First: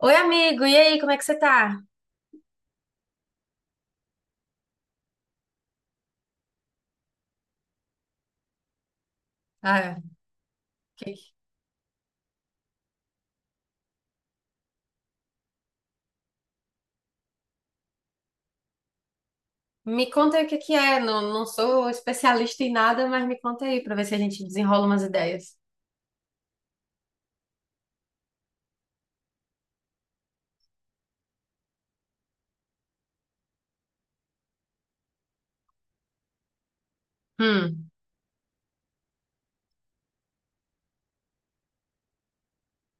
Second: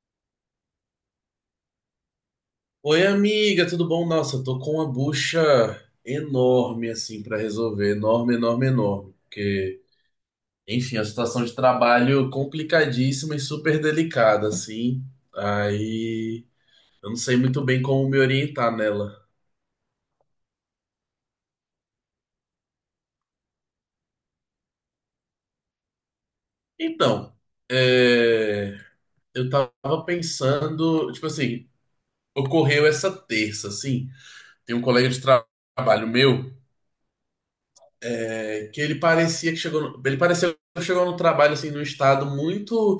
Oi, amigo, e aí, como é que você tá? Oi, amiga, tudo bom? Nossa, eu tô com uma bucha enorme, assim, pra resolver. Enorme, enorme, enorme. Porque, Ah, enfim, a que- situação de trabalho complicadíssima e super delicada, assim. Aí, eu não sei muito bem como me orientar nela. Me conta aí o que que é, não, não sou especialista em nada, mas me conta aí pra ver se a gente desenrola umas ideias. Então, é, eu tava pensando, tipo assim, ocorreu essa terça, assim. Tem um colega de trabalho meu, Hum, que ele parecia que chegou, ele pareceu que chegou no trabalho, assim, num estado muito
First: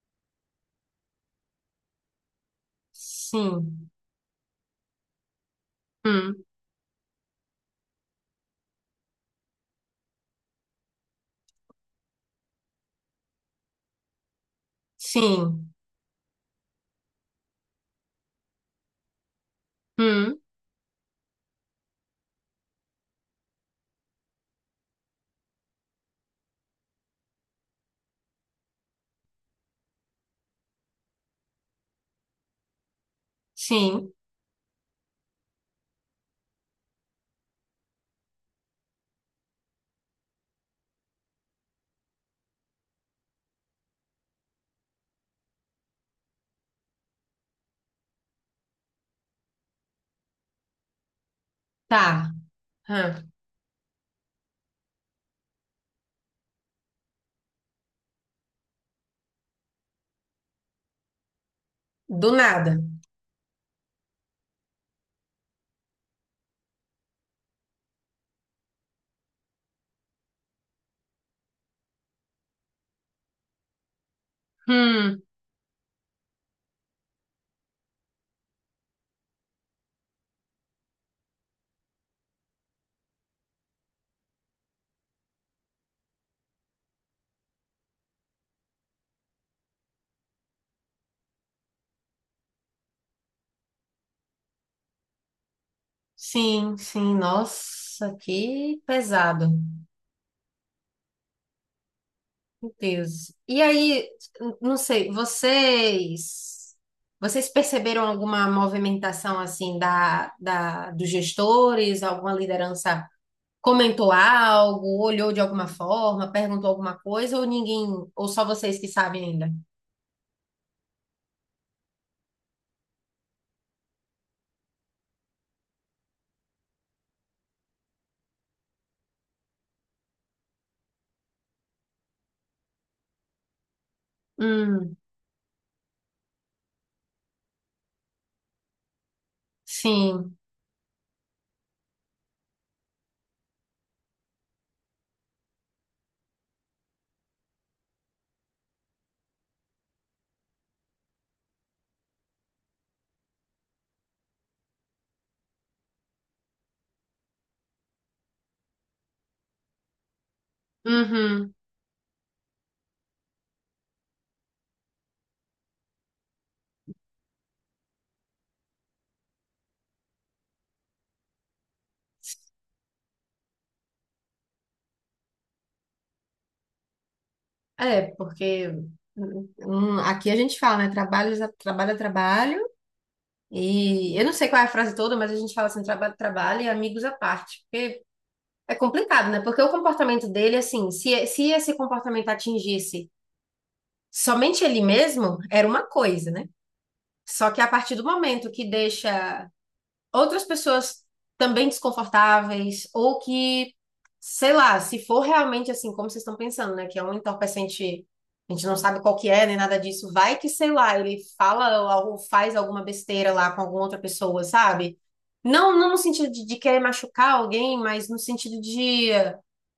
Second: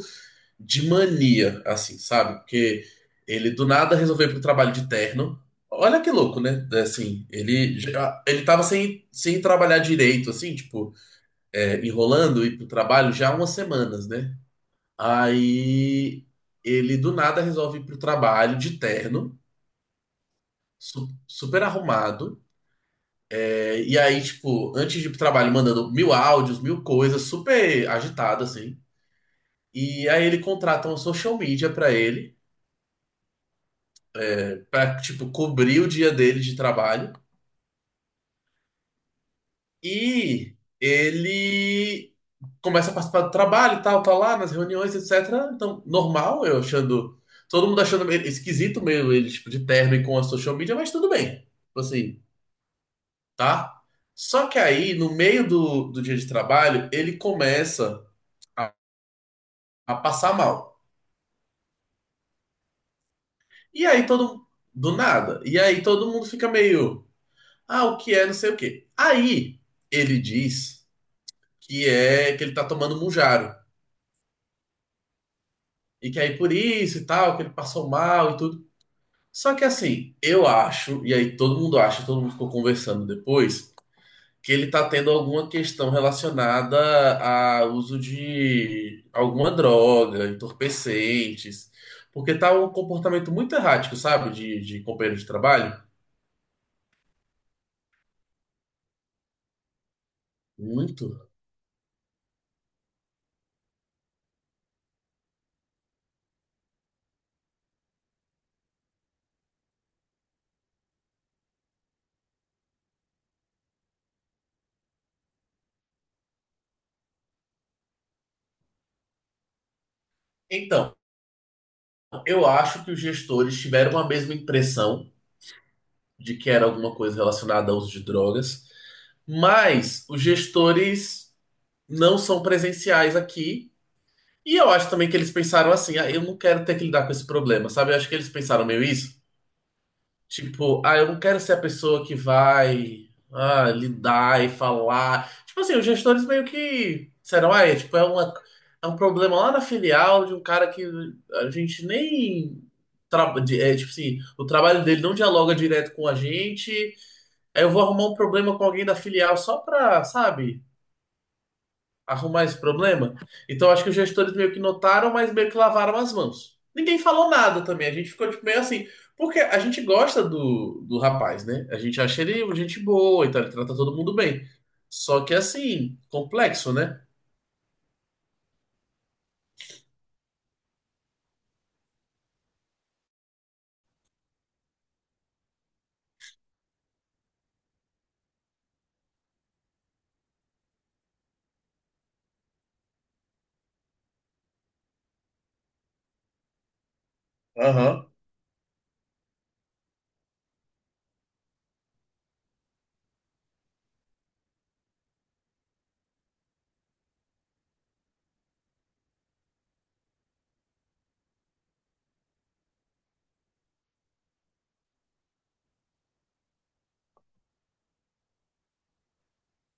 de mania, assim, sabe? Porque ele do sim, nada resolveu ir pro trabalho de terno. Olha que louco, hum, né? É, assim, ele tava sem trabalhar direito, assim, tipo, enrolando ir pro trabalho já há umas semanas, né? sim, Aí ele do nada resolve ir pro trabalho de terno, hum, super arrumado. É, e aí, tipo, antes de ir pro trabalho, mandando mil áudios, mil coisas, super agitado, assim. E aí ele contrata uma social media pra ele, sim, pra, tipo, cobrir o dia dele de trabalho. E ele começa a participar do trabalho e tal, tá lá nas reuniões, etc. Então, normal, eu achando. Todo mundo achando meio esquisito meio ele, tipo, de terno e com a social media, mas tudo bem. Tipo assim, tá, hã, tá? Só que aí, no meio do dia de trabalho, ele começa a, a passar mal. do nada. E aí todo. Do nada. E aí todo mundo fica meio. Ah, o que é, não sei o quê. Aí ele diz que é que ele tá tomando Mounjaro. Hum, E que aí por isso e tal, que ele passou mal e tudo. Só que assim, eu acho, e aí todo mundo acha, todo mundo ficou conversando depois, que ele tá tendo alguma questão relacionada a uso de alguma droga, entorpecentes. Porque tá um comportamento muito errático, sabe? De companheiro de trabalho. sim, sim, nossa, que pesado. Muito. Meu Deus. E aí, não sei, vocês perceberam alguma movimentação assim da dos gestores? Alguma liderança comentou algo, olhou de alguma forma, perguntou alguma coisa, ou ninguém, ou só vocês que sabem ainda? Então, eu acho que os gestores tiveram a mesma impressão de que era alguma coisa relacionada ao uso de drogas. Mas os gestores não são presenciais aqui. E eu acho Hum, também que eles pensaram assim: ah, eu não quero ter que lidar com esse problema, sabe? Eu acho que eles pensaram meio isso. sim. Tipo, ah, eu não quero ser a pessoa que vai ah, lidar e falar. Tipo assim, os gestores meio que disseram: ah, é, tipo, é um problema lá na filial de um cara que a gente nem. É, tipo assim, o trabalho dele não dialoga direto com a gente, eu vou arrumar um problema com alguém da filial só pra, sabe, Uhum. arrumar esse problema. Então acho que os gestores meio que notaram, mas meio que lavaram as mãos. Ninguém falou nada também, a gente ficou tipo, meio assim. Porque a gente gosta do rapaz, né? A gente acha ele gente boa, então ele trata todo mundo bem. Só que assim, complexo, né? É, porque aqui a gente fala, né? Trabalho, trabalho, é trabalho. E eu não sei qual é a frase toda, mas a gente fala assim, trabalho, trabalho e amigos à parte. Porque é complicado, né? Porque o comportamento dele, assim, se esse comportamento atingisse somente ele mesmo, era uma coisa, né? Só que a partir do Aham, momento que deixa outras pessoas também desconfortáveis, ou que, sei lá, se for realmente assim, como vocês estão pensando, né? Que é um entorpecente, a gente não sabe qual que é, nem nada disso, vai que, sei lá, ele fala ou faz alguma besteira lá com alguma outra pessoa, sabe? Não, não no sentido de querer machucar alguém, mas no sentido de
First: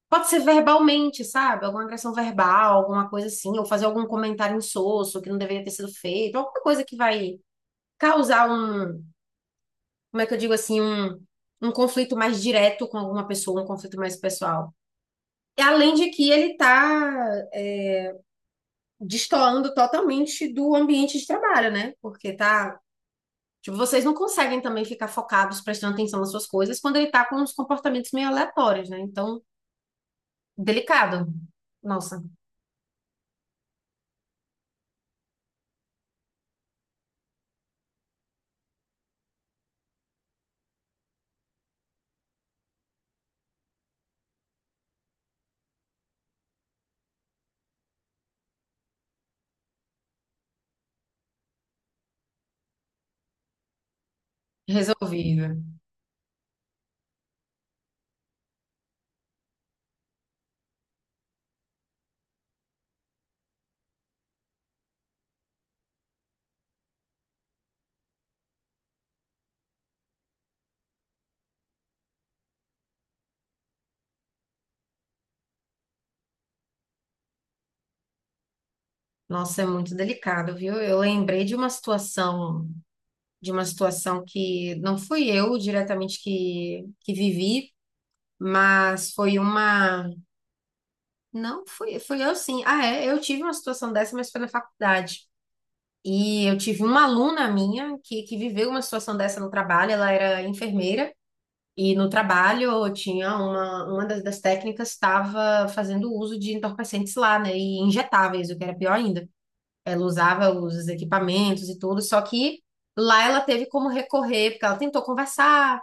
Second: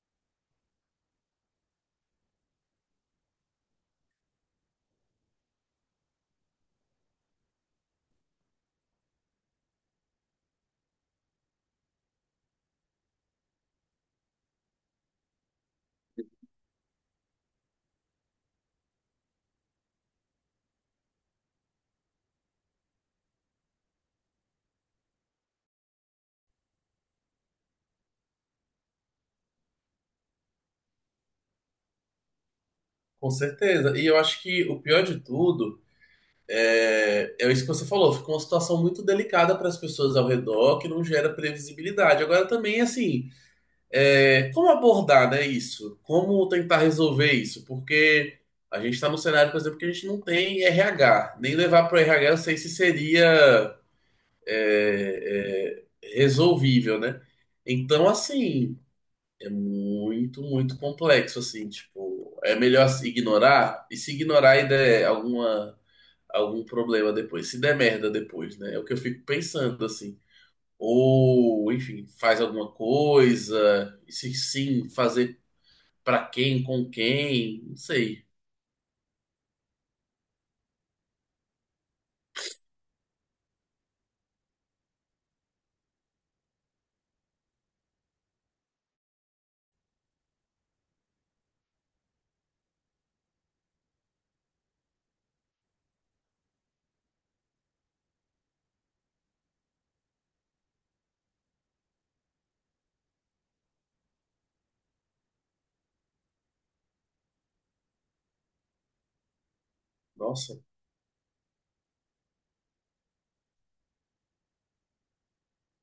pode ser verbalmente, sabe? Alguma agressão verbal, alguma coisa assim, ou fazer algum comentário insosso que não deveria ter sido feito, alguma coisa que vai causar um, como é que eu digo assim, um conflito mais direto com alguma pessoa, um conflito mais pessoal. E além de que ele tá é, destoando totalmente do ambiente de trabalho, né? Porque tá, tipo, vocês não conseguem também ficar focados, prestando atenção nas suas coisas, quando ele tá com uns comportamentos meio aleatórios, né? Então, delicado. Nossa, com certeza. E eu acho que o pior de tudo é isso que você falou, ficou uma situação muito delicada para as pessoas ao redor, que não gera previsibilidade. Agora também, assim, é, como abordar, né, isso? Como tentar resolver isso? Porque a gente está num cenário, por exemplo, que a gente não tem RH. Nem levar para o RH eu sei se seria resolvi. é, é, resolvível, né? Então, assim, é muito complexo, assim, tipo, é melhor se ignorar e se ignorar e der alguma, algum problema depois, se der merda depois, né? É o que eu fico pensando, assim. Ou, enfim, faz alguma coisa, e se sim, fazer. Pra quem, com quem, não sei. Nossa, é muito delicado, viu? Eu lembrei de uma situação que não fui eu diretamente que vivi, mas foi uma. Não, fui, fui eu sim. Ah, é, eu tive uma situação dessa, mas foi na faculdade. E eu tive uma aluna minha que viveu uma situação dessa no trabalho, ela era enfermeira. E no trabalho tinha uma das técnicas estava fazendo uso de entorpecentes lá, né? E injetáveis, o que era pior ainda. Ela usava Nossa, os equipamentos e tudo, só que lá ela teve como recorrer, porque ela tentou conversar.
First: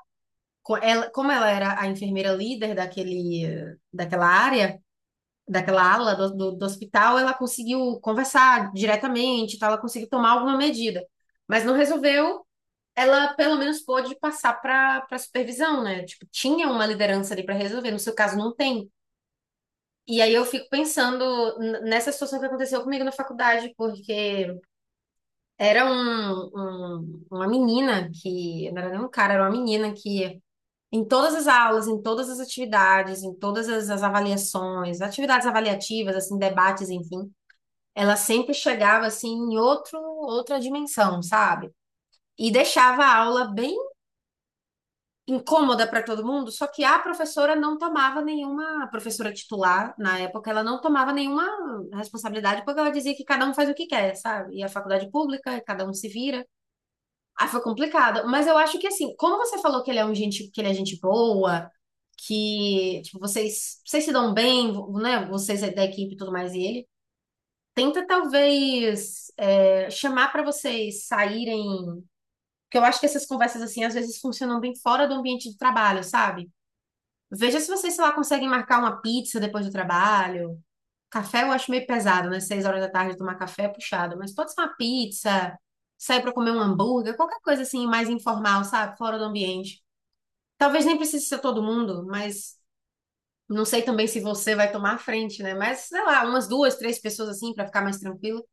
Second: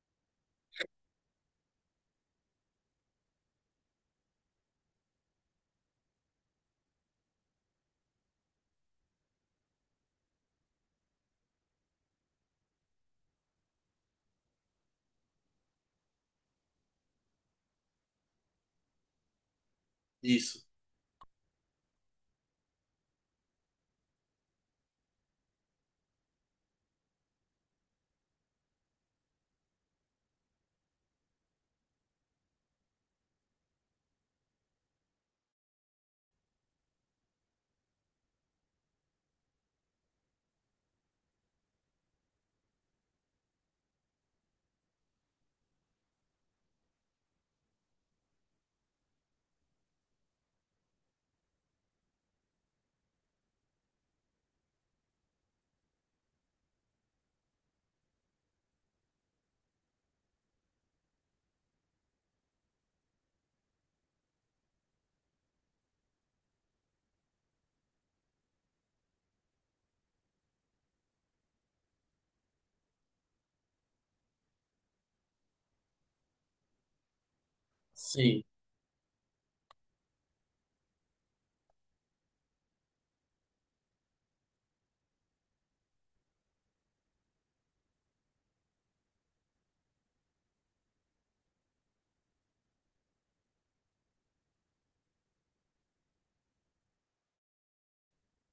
Ela, como ela era a enfermeira líder daquela área, daquela ala do hospital, ela conseguiu conversar diretamente, e tal, ela conseguiu tomar alguma medida. Mas não resolveu, ela pelo menos pôde passar para para supervisão, né? Tipo, tinha uma liderança ali para resolver, no seu caso não tem. E aí eu isso. fico pensando nessa situação que aconteceu comigo na faculdade, porque era uma menina que, não era nem um cara, era uma menina que, em todas as aulas, em todas as atividades, em todas as avaliações, atividades avaliativas, assim, debates, enfim, ela sempre chegava, assim, em outra dimensão, sabe? E deixava a aula bem incômoda para todo mundo, só que a professora não tomava nenhuma, a professora titular, na época, ela não tomava nenhuma responsabilidade, porque ela dizia que cada um faz o que quer, sabe? E a faculdade pública, cada um se vira. Ah, foi complicado. Mas eu acho que assim, como você falou que ele é um gente, que ele é gente boa, que tipo, vocês se dão bem, né? Vocês é da equipe e tudo mais, e ele tenta talvez chamar para vocês saírem. Porque eu acho que essas conversas assim às vezes funcionam bem fora do ambiente de trabalho, sabe? Veja se vocês, sei lá, Sim. conseguem marcar uma pizza depois do trabalho. Café eu acho meio pesado, né? Seis horas da tarde tomar café é puxado. Mas pode ser uma pizza, sair pra comer um hambúrguer, qualquer coisa assim mais informal, sabe? Fora do ambiente. Talvez nem precise ser todo mundo, mas não sei também se você vai tomar a frente, né? Mas sei lá, umas duas, três pessoas assim pra ficar mais tranquilo.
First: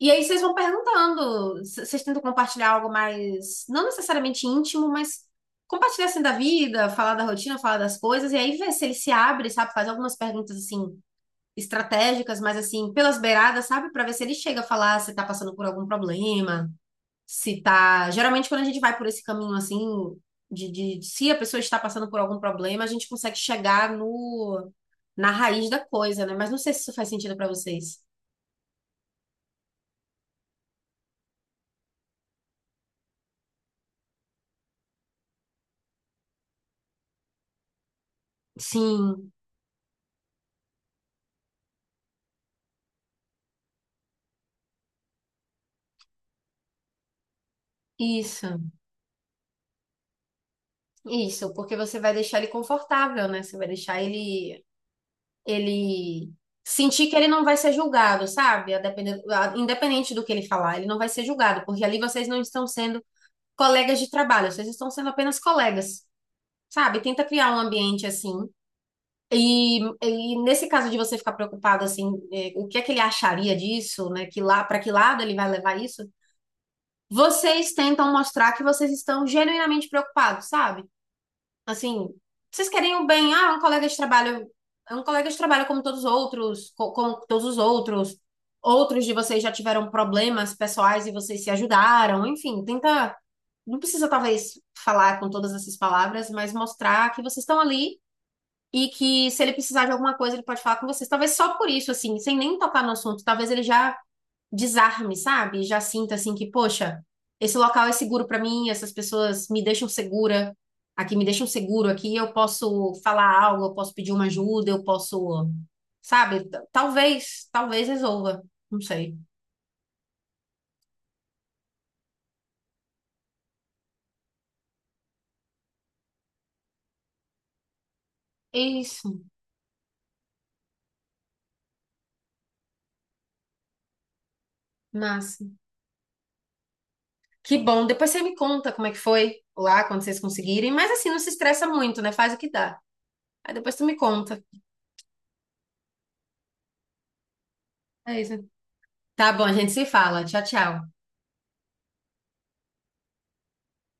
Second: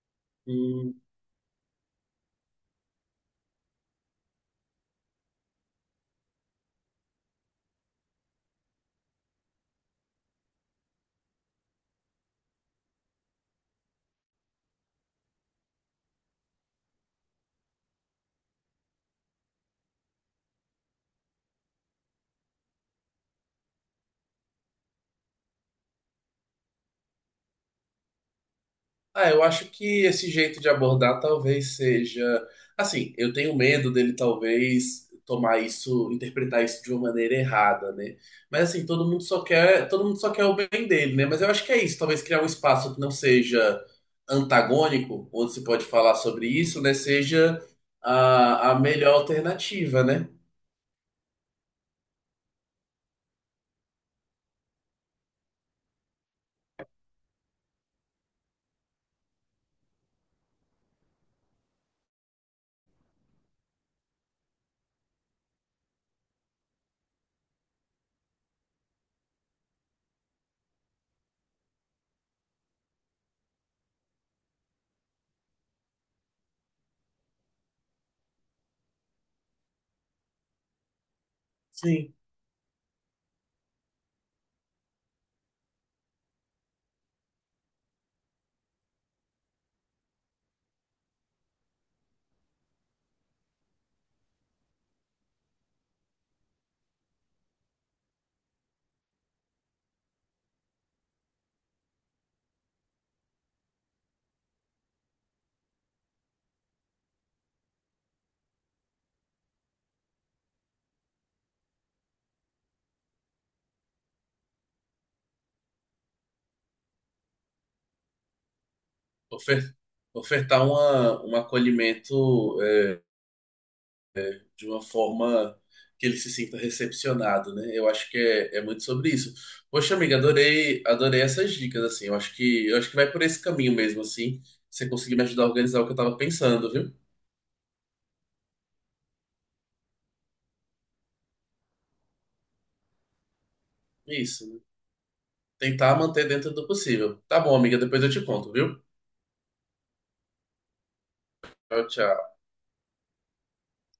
E aí vocês vão Hum. perguntando, vocês tentam compartilhar algo mais, não necessariamente íntimo, mas compartilhar assim da vida, falar da rotina, falar das coisas, e aí ver se ele se abre, sabe? Faz algumas perguntas assim estratégicas, mas assim, pelas beiradas, sabe? Pra ver se ele chega a falar se tá passando por algum problema, se tá. Geralmente, quando a gente vai por esse caminho assim, de se a pessoa está passando por algum problema, a gente consegue chegar no na raiz da coisa, né? Mas não sei se isso faz sentido pra vocês. Ah, eu acho que esse jeito de abordar talvez seja. Assim, eu tenho medo dele talvez tomar isso, interpretar isso de uma maneira errada, né? Mas assim, Sim, todo mundo só quer o bem dele, né? Mas eu acho que é isso, talvez criar um espaço que não seja antagônico, onde se pode falar sobre isso, né? Seja isso. A melhor alternativa, né? Isso, porque você vai deixar ele confortável, né? Você vai deixar ele sentir que ele não vai ser julgado, sabe? Independente do que ele falar, ele não vai ser julgado, porque ali vocês não estão sendo colegas de trabalho, vocês estão sendo apenas colegas, sabe? Tenta criar um ambiente assim. E nesse caso de você ficar preocupado assim, é, o que é que ele acharia disso, né? Que lá, para que lado ele vai levar isso? Vocês tentam mostrar que vocês estão genuinamente preocupados, sabe? Assim, Sim. vocês querem o bem, ah, é um colega de trabalho, é um colega de trabalho como todos os outros, como todos os outros. Outros de vocês já tiveram problemas pessoais e vocês se ajudaram, enfim, tenta, não precisa talvez falar com todas essas palavras, mas mostrar que vocês estão ali e que se ele precisar de alguma coisa, ele pode falar com vocês. Talvez só por isso, assim, sem nem tocar no assunto, talvez ele já desarme, sabe? Já sinta assim que, poxa, esse local é seguro pra mim, essas pessoas me deixam segura, aqui me deixam seguro, aqui eu posso falar algo, eu posso pedir uma ajuda, eu posso, sabe? Talvez, talvez resolva, não sei. ofer- ofertar um acolhimento é, de uma forma que ele se sinta recepcionado, né? Eu acho que É é muito isso, sobre isso. Poxa, amiga, adorei, adorei essas dicas, assim. Eu acho eu acho que vai por esse caminho mesmo, assim. Você conseguir me ajudar a massa. organizar o que eu tava pensando, viu? Que bom, depois você me conta como é que foi lá, quando vocês conseguirem, mas assim, não se estressa muito, né? Faz o que dá. Aí depois tu me conta. Isso, né? Tentar manter dentro do possível. Tá bom, amiga, depois eu É te isso. conto, viu? Tá bom, a gente se fala. Tchau, tchau. Tchau, tchau.